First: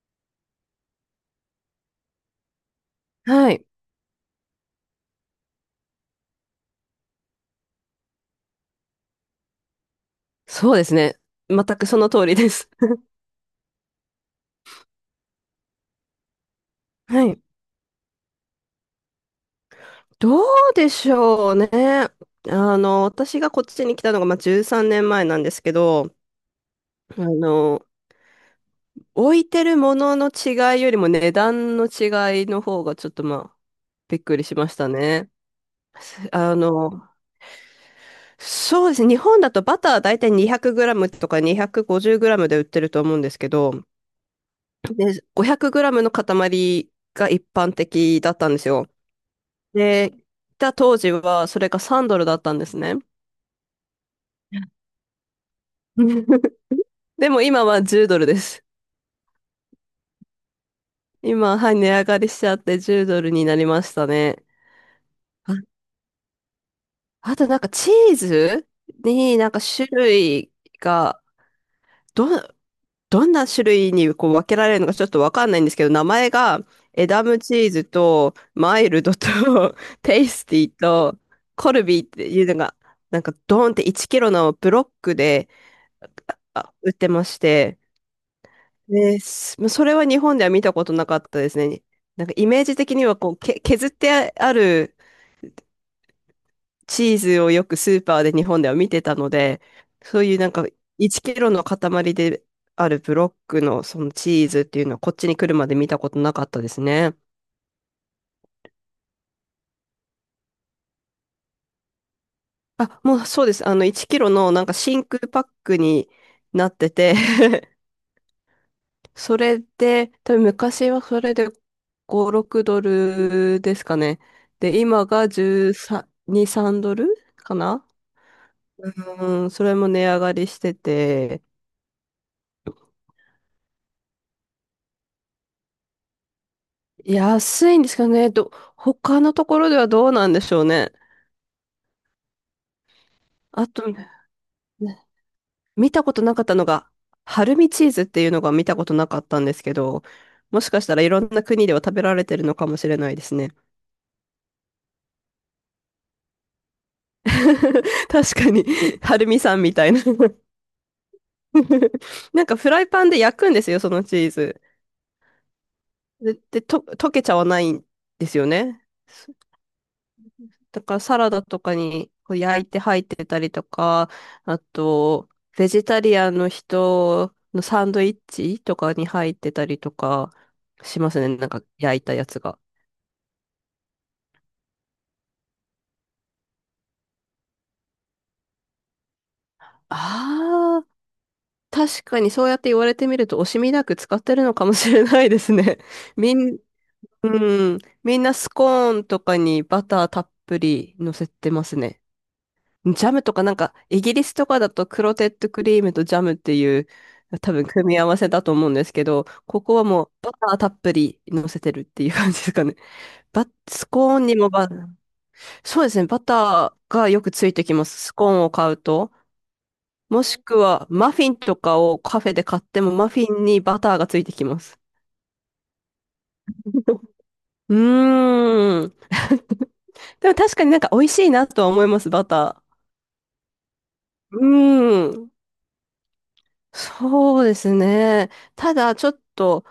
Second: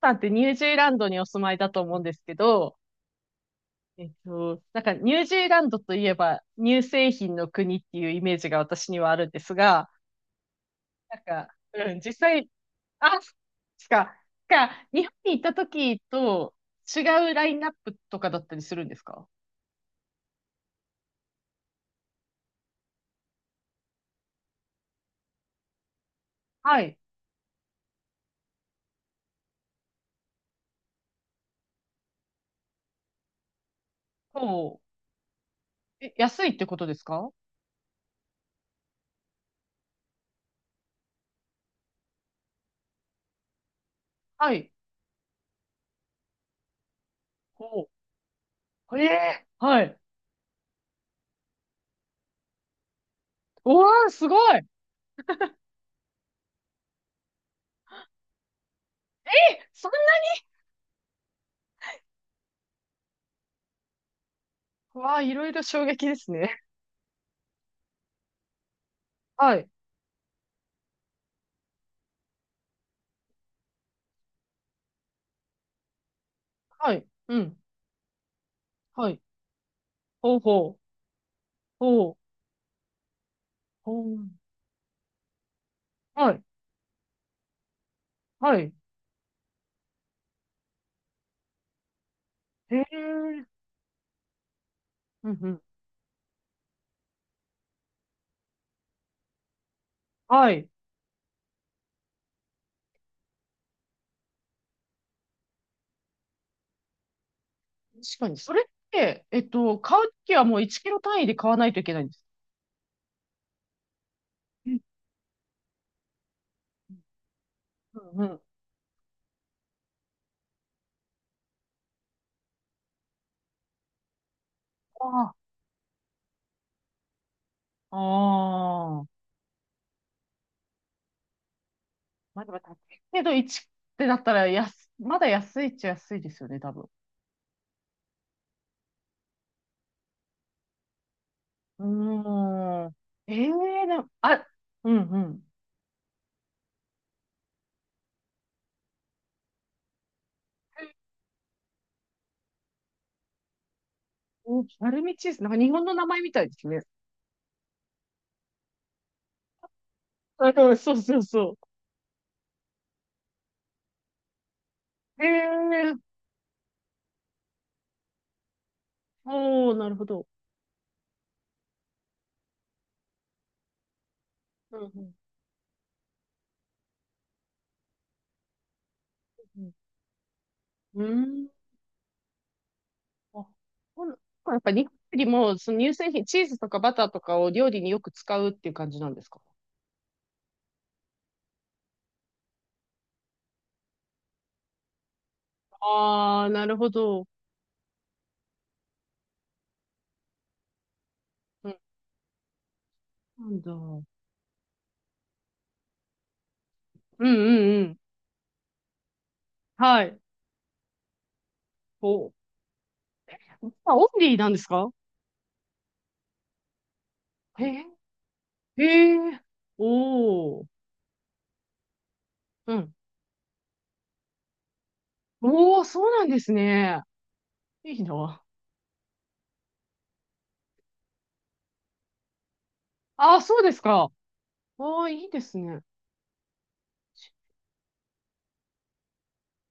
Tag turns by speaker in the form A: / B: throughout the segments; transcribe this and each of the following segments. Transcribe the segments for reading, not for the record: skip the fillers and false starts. A: さんってニュージーランドにお住まいだと思うんですけど、
B: はい。
A: なんかニュージーランドといえば乳製品の国っていうイメージが私にはあるんですが、
B: そうですね。
A: なんか、
B: 全く
A: う
B: そ
A: ん、
B: の
A: 実
B: 通りで
A: 際、
B: す。
A: あ、しか、か、日本に行った時と違
B: は
A: う
B: い。
A: ラインナップとかだったりするんですか？
B: どうでしょうね。私がこっちに来たのが、まあ、13年前なんですけど、
A: はい。
B: あの、置いてるものの違いよりも値段の違いの方がちょっとまあ、びっくり
A: ほ
B: しましたね。
A: う。え、安い
B: あ
A: ってことです
B: の、
A: か？
B: そうですね。日本だとバター大体2 0 0ムとか2 5 0ムで売ってると思うんですけど、
A: はい。
B: で、5 0 0ムの塊が一般
A: ほ
B: 的だったんですよ。
A: う。ええ、はい。
B: で、来た当時はそれが3ドルだったんですね。
A: おー、すごい。え、
B: でも今は10ドルです。
A: そん
B: 今、はい、値上がりしちゃって10ドルになりましたね。
A: な、わあ、いろい
B: あ、
A: ろ衝撃ですね。
B: あとなんかチーズになん
A: は
B: か
A: い。
B: 種類が、ど、どんな種類にこう分けられるのかちょっとわかんないんですけど、名前が
A: はい。
B: エダ
A: う
B: ムチ
A: ん。
B: ーズとマイル
A: は
B: ド
A: い。
B: と テイ
A: ほう
B: スティ
A: ほう。
B: とコルビーっ
A: おう、
B: ていうのが、なんかドーンって
A: お
B: 1キ
A: う、
B: ロのブロックで
A: はい、
B: 売ってまして、
A: はい。
B: です。まあそれは日本では見たことなかったですね。なんかイメージ
A: へ
B: 的にはこう、
A: え、
B: 削ってある
A: うんうん。
B: チーズをよくスーパーで日本では見てたので、そういうな
A: は
B: んか
A: い。
B: 1キロの塊であるブロックのそのチーズっていうのはこっちに来るまで見たことなかったですね。
A: 確かに。それって、買うときはもう1キロ単位で買わないといけないんです
B: あ、もうそうです。あの1キロのなん
A: う
B: か
A: ん
B: 真空パックになって
A: うん。
B: て、
A: うんうん。
B: それで、多分昔はそれで5、6ドルですかね。で、今が
A: あ
B: 13、3ドルかな。
A: あ、ああ。
B: うん、それも値上がりしてて、
A: まあでも高いけど1ってなったら、まだ安いっちゃ安いですよね、多分。
B: 安いんですかね。他のところではどうなんでしょうね。
A: うーん。え
B: あ
A: え
B: と、
A: な、
B: ね、
A: あ、うんうん。
B: 見たことなかったのが、春見チーズっていうのが見たことなかったんですけど、もしかしたらいろんな国では食べられてるのかもしれないですね。
A: お、丸ルミチーズ。なんか日本の名前みたいですね。
B: 確かに、春見さんみたいな。
A: あ、そうそうそうそ
B: なんかフライパンで焼くんですよ、そのチーズ。
A: う。ええー、
B: で、溶けちゃわないんですよね。
A: おー、なるほど。
B: だからサラダとかにこう焼いて入ってたりとか、あ
A: うん
B: と、ベジタリアンの人のサンドイッチとかに入って
A: う
B: た
A: ん。
B: りとかし
A: う
B: ますね、な
A: ん。
B: んか焼いたやつが。
A: あ、ほん、なんかやっぱり日本よりも、その乳製品、チーズとかバターとかを料理によく使うっていう感じなんですか？
B: ああ、確かにそうやって言われてみると惜しみなく使ってるのかもしれないですね。み
A: ああー、
B: ん、
A: なるほど。
B: うん、みんなスコーンとかにバターたっぷり乗せてま
A: うん。
B: すね。ジャムとか
A: な
B: なん
A: んだ。
B: か、
A: う
B: イ
A: ん
B: ギリスとかだとクロテッドクリームとジャムっていう、
A: うん
B: 多分
A: う
B: 組み
A: ん。
B: 合わせだと思うんですけど、ここは
A: は
B: もう
A: い。
B: バターたっぷり乗せてるっていう感
A: お、
B: じですかね。ス
A: あ、オン
B: コーン
A: リ
B: に
A: ーな
B: も
A: んですか？
B: そうですね、バターがよくついて
A: へ
B: き
A: え、
B: ます。スコーンを買うと。
A: へえ、
B: もしく
A: おー。
B: はマフィンとかをカフェで買っ
A: う
B: ても
A: ん。
B: マフィンにバターがついてきます。
A: おー、そうなんですね。
B: う
A: いいな。
B: ーん。でも確かになんか美味しいなとは思います、バタ
A: あー、そうですか。
B: ー。う
A: ああ、い
B: ー
A: い
B: ん。
A: ですね。
B: そうですね。ただ、ちょっと、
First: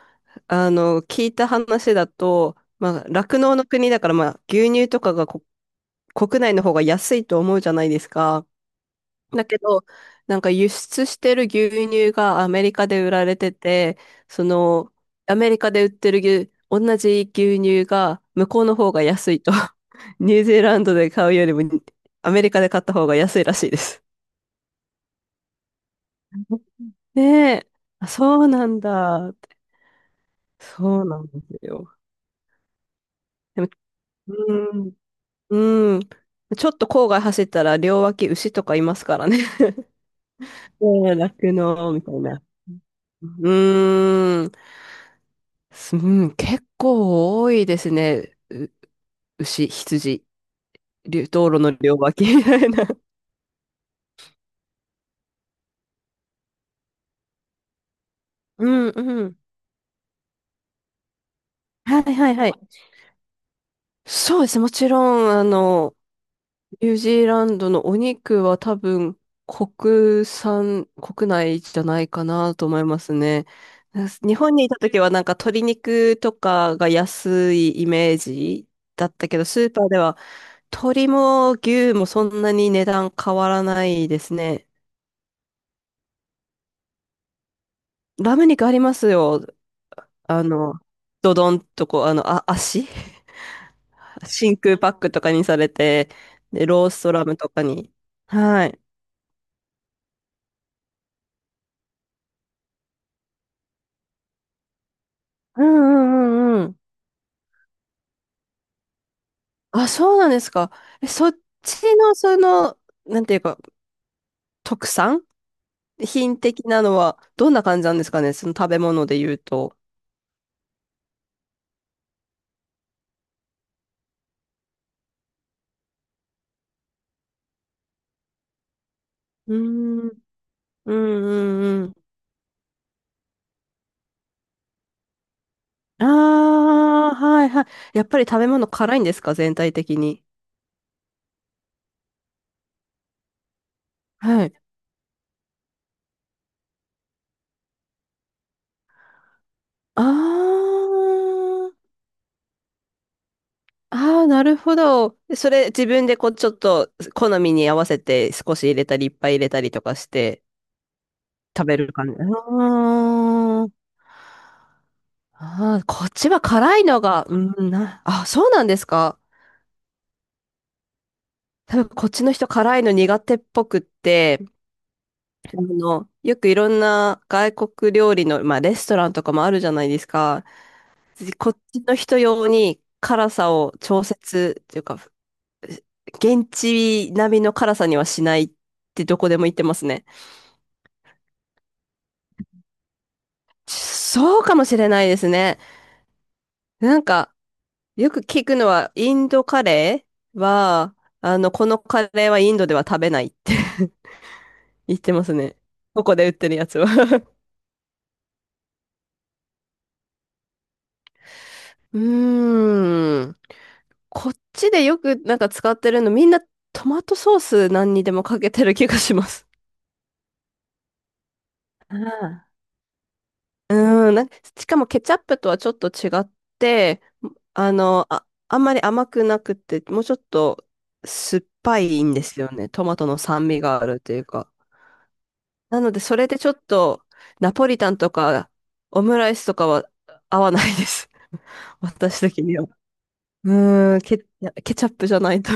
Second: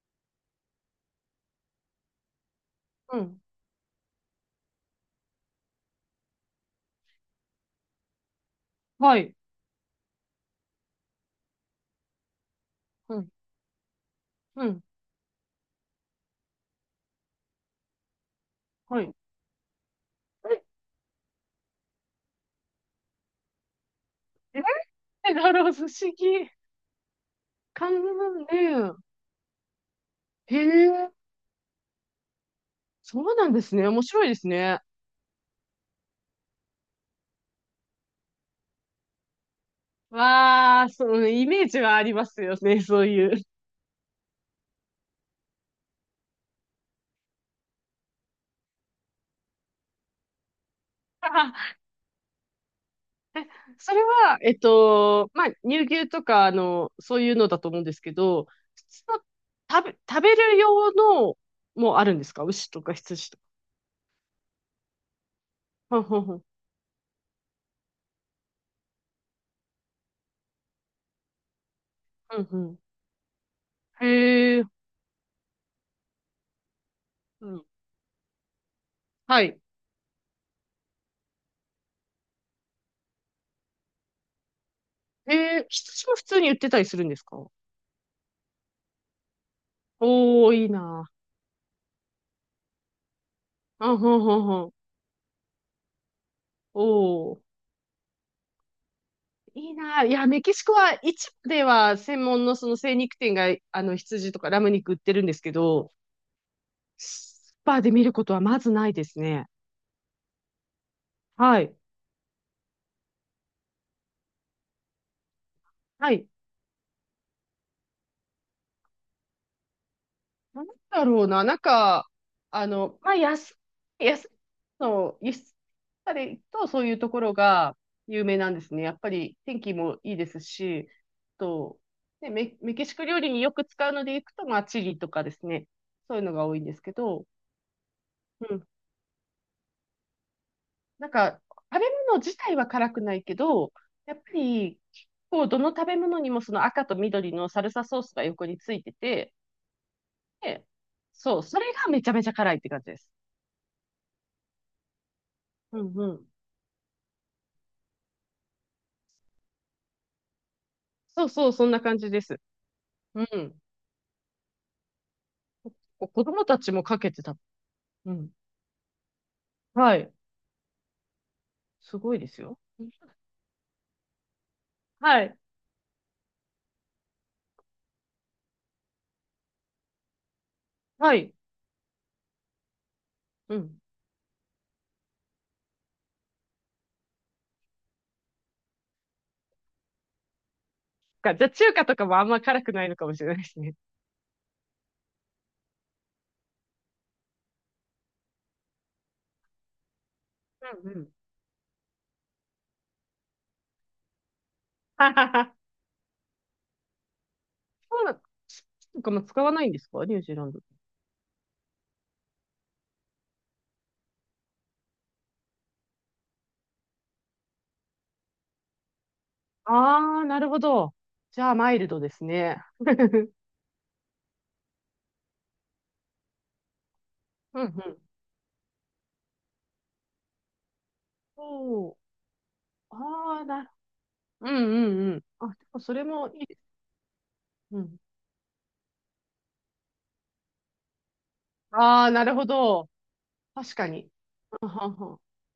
B: 聞いた話だと、まあ、
A: う
B: 酪
A: ん。
B: 農の国だから、まあ、牛乳とかが国内の方が安いと思うじゃないですか。
A: はい。
B: だけど、なんか輸出してる牛乳がアメリカで売
A: う
B: ら
A: ん。
B: れてて、そ
A: うん。
B: の、アメリカで売ってる牛、同じ牛乳が向こうの方
A: は
B: が
A: い。
B: 安いと。ニュージ
A: え、
B: ーランドで買うよりも、アメリカで買った方が安いらしいです。
A: え、なるほど、不思議。
B: ねえ。
A: かんね
B: あ、そうなんだ。
A: え。へ
B: そう
A: え。
B: なんですよ。
A: そうなん
B: で
A: で
B: も、
A: すね。面白いです
B: う
A: ね。
B: ん、うん。ちょっと郊外走ったら両脇牛とかいますからね。
A: わあ、そ
B: ねえ、
A: のイ
B: 酪
A: メージ
B: 農
A: は
B: み
A: あ
B: た
A: り
B: い
A: ます
B: な。
A: よね、そういう。
B: うーん、うん、結構多いですね。牛、羊、道路の 両脇みたいな。
A: あ、それは、まあ、乳牛とか、そういうのだと思うんですけど、
B: う
A: 普
B: ん
A: 通の
B: うん。
A: 食べる用の
B: は
A: もある
B: い
A: んで
B: は
A: す
B: い
A: か？
B: はい。
A: 牛とか羊とか。
B: そうですね、もちろん、
A: ふんふんふん。
B: ニュージーランドのお肉は多分国産、国内じゃないか
A: ふん
B: な
A: う
B: と
A: ん。
B: 思いますね。日本
A: へえ、
B: にいた時はなんか鶏肉とかが
A: う
B: 安
A: ん。
B: いイメージだったけ
A: は
B: ど、
A: い。
B: スーパーでは鶏も牛もそんなに値段変わらないですね。
A: へえ、羊も普通に売ってたりするんですか？
B: ラム肉ありますよ。あ
A: おー、いい
B: の、
A: な。
B: ドドンとこう、あ、足
A: うん、ふん ふんふ
B: 真
A: ん。
B: 空パックとかにされて、で、ローストラ
A: お
B: ムと
A: ー。
B: かに。はい。
A: いいな。いや、メキシコは市場では専門のその精肉店が、羊とかラム肉売ってるんですけ
B: う
A: ど、
B: んうんうんうん。
A: スーパーで見ることはまずないですね。
B: あ、そうなんですか。え、そっ
A: はい。
B: ちの、その、なんていうか、特産
A: はい。
B: 品的なのは、どんな感じなんですかね、その食べ物で言うと。
A: なんだろうな。なんか、まあ、安の輸出されると、そういうところが有名なんですね。やっぱり
B: うー
A: 天気も
B: ん、う
A: い
B: ん、
A: いですし、
B: う
A: と、
B: ん、うん。
A: ね、メキシコ料理によく使うのでいくと、まあ、チリとかですね。
B: あ
A: そういうのが多いんですけ
B: あ、
A: ど、
B: はい、はい。やっぱり食べ物辛いんですか、全体的に。
A: なんか、食べ物自体は辛くないけど、やっぱ
B: はい。
A: り、こう、どの食べ物にもその赤と緑のサルサソースが横についてて、で、
B: あ
A: そう、そ
B: あ、
A: れがめちゃめちゃ辛いって感じです。
B: ああ、なるほど。それ、
A: う
B: 自
A: ん
B: 分
A: う
B: で
A: ん。
B: こう、ちょっと、好みに合わせて、少し入れたり、いっぱい入れたりとかして、
A: そうそう、そ
B: 食
A: ん
B: べ
A: な
B: る
A: 感
B: 感
A: じ
B: じ。
A: です。うん。
B: ああ。ああ、こっ
A: 子
B: ちは
A: 供たち
B: 辛
A: も
B: い
A: か
B: の
A: けて
B: が、
A: た。
B: うん、な、
A: う
B: あ、
A: ん。
B: そうなんですか。
A: はい。
B: 多分
A: す
B: こっ
A: ごい
B: ち
A: で
B: の
A: す
B: 人
A: よ。
B: 辛いの苦手っぽくって、
A: はい。
B: よくいろんな外国料理の、まあレストランとかもあるじゃないですか。
A: はい。
B: こっちの人用に辛さ
A: う
B: を
A: ん。
B: 調節っていうか、現地並みの辛さにはしないってどこでも言ってますね。
A: じゃあ中華とかもあんま辛くないのかもしれないですね。
B: そうかもしれないですね。なんか、よく聞くのは、インドカレー
A: うんう
B: は、
A: ん。
B: このカレーはインドでは食べないって。言っ
A: は
B: てま
A: は
B: す
A: は。
B: ね。ここで売ってるやつは。
A: そうなの。とかも使わないんですか、ニュージーランド？
B: うーん。こっちでよくなんか使ってるの、みんなトマトソース何にでもかけてる気がします。
A: ああ、なるほど。じゃあ、マイル
B: あ
A: ドです
B: あ、
A: ね。
B: うーん。なんかしかもケチャップとはちょっと違って、
A: うんうん。
B: あ、あんまり甘くなくて、もうちょっと酸っぱ
A: そ
B: いん
A: う。
B: ですよね。トマトの
A: ああ、
B: 酸味
A: なる。
B: があるという
A: う
B: か。
A: んうんうん。あ、でも
B: なの
A: そ
B: で、
A: れ
B: それ
A: も
B: で
A: いい
B: ちょ
A: で
B: っ
A: す。
B: とナポリ
A: う
B: タン
A: ん。
B: とかオムライスとかは合わないです。
A: ああ、
B: 私
A: なる
B: 的
A: ほ
B: には。
A: ど。確か
B: うーん、
A: に。
B: いや
A: あ
B: ケチ
A: は
B: ャップじ
A: は。
B: ゃないと。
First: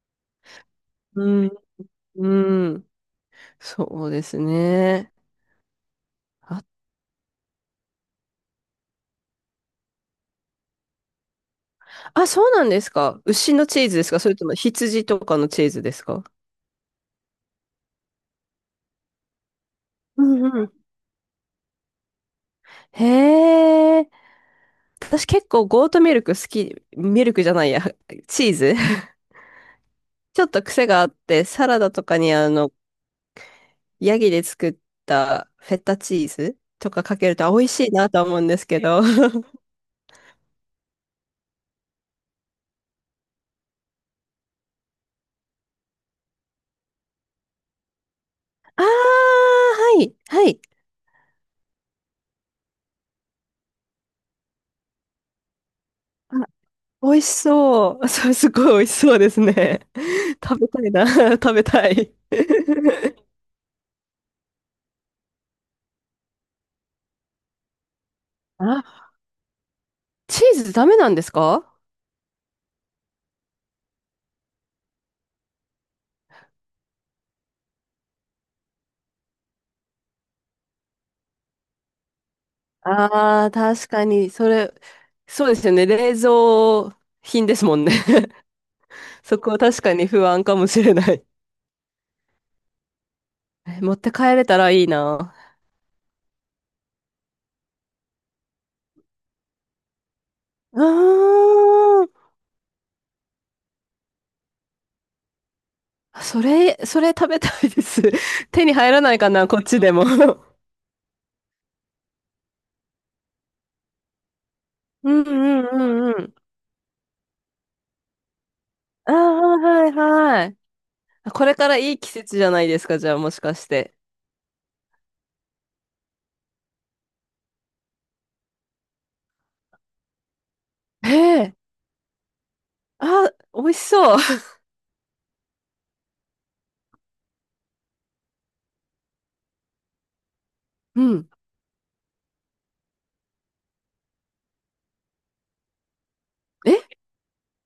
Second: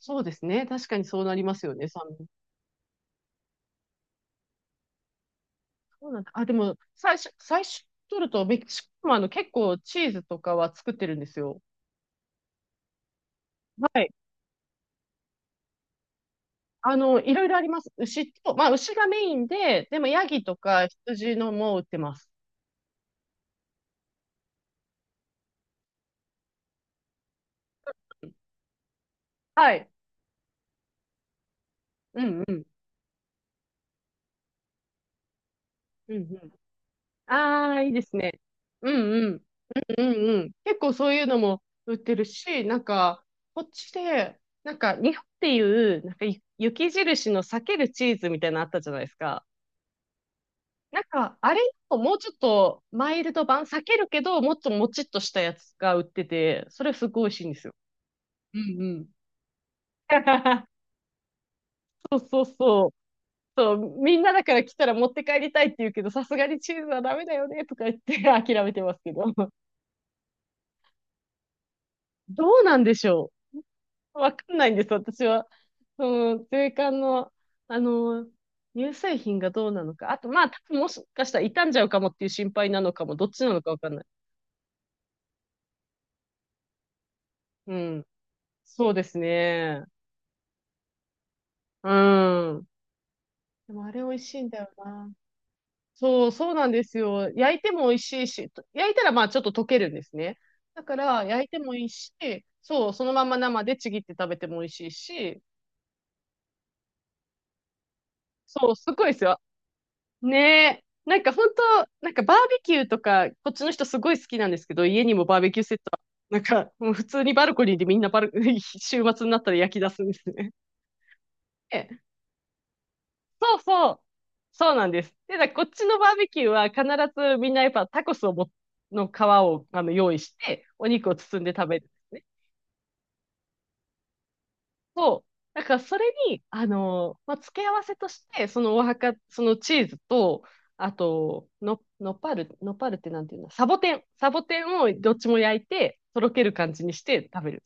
A: そうですね。確かにそう
B: う
A: なり
B: ん、
A: ますよね、酸味。
B: うん。そうですね。
A: そうなんだ。あ、で
B: あ、
A: も、最初取ると、メキシコも結構チーズとかは作ってるんですよ。
B: あ、そうなんですか。牛のチーズ
A: は
B: です
A: い。
B: か、それとも羊とかのチーズですか。
A: いろいろあります。牛と、まあ、牛がメインで、でも、
B: う
A: ヤギ
B: ん
A: と
B: うん。
A: か羊のも売ってます。
B: へえ。私結構ゴートミルク好き、ミルクじゃないや、チーズ。
A: はい。
B: ちょっと癖があって、サラダとか
A: う
B: に
A: んうん。
B: ヤギで作ったフェッタ
A: う
B: チ
A: んう
B: ーズとかかけ
A: ん。
B: ると美味
A: ああ、
B: し
A: い
B: い
A: いで
B: な
A: す
B: と思
A: ね。
B: うんですけ
A: うん
B: ど。あ
A: うん。うんうん。結構そういうのも売ってるし、なんか、こっちで、なんか、日本っていう、なんか、雪印の裂けるチーズみたいなのあった
B: あ、は
A: じゃないですか。
B: い、はい。
A: なんか、あれのもうちょっとマイルド版、裂けるけど、もっともちっとしたやつが売ってて、それす
B: 美
A: ご
B: 味し
A: い美味しいんですよ。
B: そう。それす
A: う
B: ごい美
A: んう
B: 味し
A: ん。
B: そうですね。食 べたいな。食べたい。
A: そうそうそう。そう、みんなだから来たら持って帰りたいって言うけど、さすがにチーズはダメだよね、とか言って諦めてます
B: あ、
A: けど。
B: チーズダメなんですか。
A: どうなんでしょう、わかんないんです、私は。その、税関の、あの、乳製品がどうなのか。あと、まあ、多分もしかしたら傷んじゃうかもっていう心配なのかも、どっち
B: ああ
A: な
B: ー、
A: のかわ
B: 確
A: かんない。
B: かに、それ、そうですよね。冷蔵品です
A: う
B: もんね。
A: ん。そうです
B: そこは確
A: ね。
B: かに不安かもしれない。
A: うん。で
B: え、
A: も、あ
B: 持っ
A: れ美
B: て
A: 味し
B: 帰
A: い
B: れ
A: ん
B: た
A: だよ
B: らいい
A: な。
B: な。
A: そう、そうなんですよ。焼いても美味しいし、と焼いたらまあちょっと溶けるんですね。
B: う
A: だから、焼いてもいい
B: ーん。
A: し、そう、そのまま生でちぎって食べても美味しいし、
B: それ食べたいです。手
A: そ
B: に
A: う、
B: 入
A: す
B: ら
A: ごい
B: な
A: で
B: い
A: す
B: か
A: よ。
B: な、こっちでも。
A: ね え。なんか本当、なんかバーベキューとか、こっちの人すごい好きなんですけど、家
B: う
A: にも
B: んう
A: バーベキュ
B: ん
A: ーセットあ、
B: うんうん。
A: なんか、もう普通にバルコニーでみんな週
B: ああ、
A: 末になったら焼き
B: は
A: 出
B: い
A: すんです
B: は
A: ね。
B: い。これから
A: え、
B: いい季節じゃないですか、じゃあもしか
A: そう
B: し
A: そ
B: て。
A: う。そうなんです。で、だからこっちのバーベキューは必ずみんなやっぱタコスをも、の皮を用意して、お肉
B: へ
A: を包んで
B: え、
A: 食べる。
B: あ、美味しそう。
A: そう。だからそれに、まあ、付け合わせとして、そのお墓、そのチーズと、あ
B: うん。
A: と、の、のパぱのっぱってなんていうの、サボテン。サボテンをどっちも焼いて、とろける感じに
B: え、
A: して食べる。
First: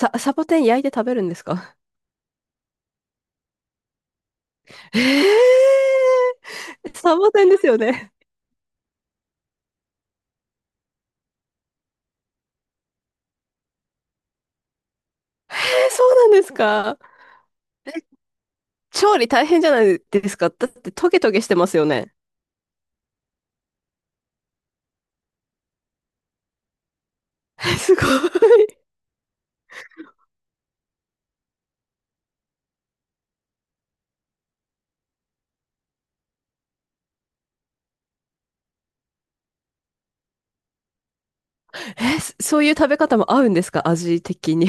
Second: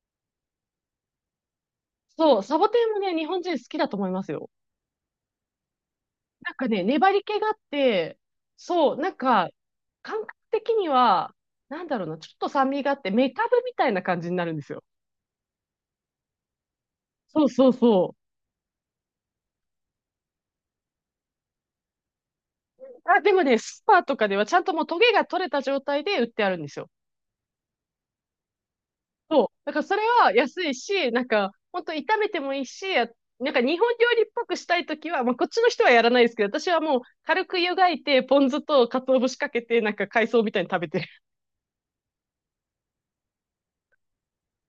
B: サボテン焼いて食べるんですか。
A: そう、サボテンもね、日本人好きだと思いますよ。
B: へえ、
A: なんかね、粘
B: サ
A: り
B: ボ
A: 気
B: テ
A: が
B: ン
A: あっ
B: ですよね。
A: て、そう、なんか、感覚的には、なんだろうな、ちょっと酸味があって、メカブみたいな感じになるんですよ。
B: へえ、そうなんですか。
A: そうそうそう。
B: 調理大変じゃないですか。だってトゲトゲしてますよね。
A: あ、でもね、スーパーとかではちゃんともうトゲが取れた状態で売ってあるんですよ。
B: え、すごい。
A: そう。だからそれは安いし、なんか、ほんと炒めてもいいし、なんか日本料理っぽくしたいときは、まあこっちの人はやらないですけど、私はもう軽く湯がいて、ポン酢と鰹節かけて、なんか海藻みたいに食べてる。
B: え、そういう食べ方も合うんですか、味的に。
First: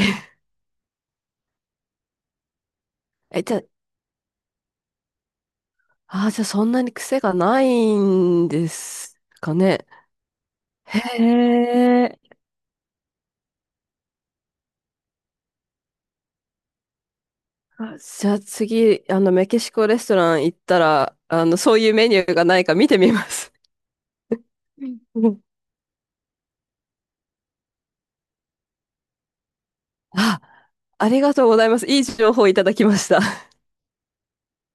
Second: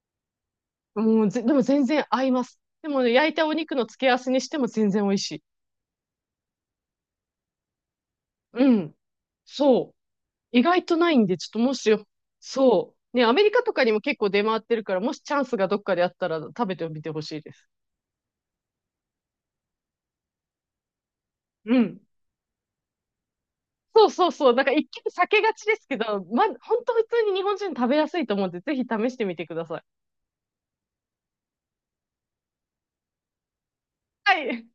A: もうぜ、でも全然合います。でもね、焼い
B: え、
A: たお
B: じゃ
A: 肉の付け合わせにしても全然美味しい。
B: あ、そんなに癖がないんで
A: うん。
B: すかね。
A: そう。意外と
B: へ
A: ないんで、ちょっともしよ、
B: え。
A: そう。ね、アメリカとかにも結構出回ってるから、もしチャンスがどっかであったら食べてみてほしいです。
B: あ、じゃあ次、メキシコレストラン行ったら、そ
A: う
B: ういう
A: ん。
B: メニューがないか見てみます。
A: そうそうそう。なんか
B: う
A: 一
B: ん
A: 見避
B: うん。
A: けがちですけど、ま、本当普通に日本人食べやすいと思うんで、ぜひ試してみてください。
B: あ、ありがとうございます。いい情報いただきました。
A: はい。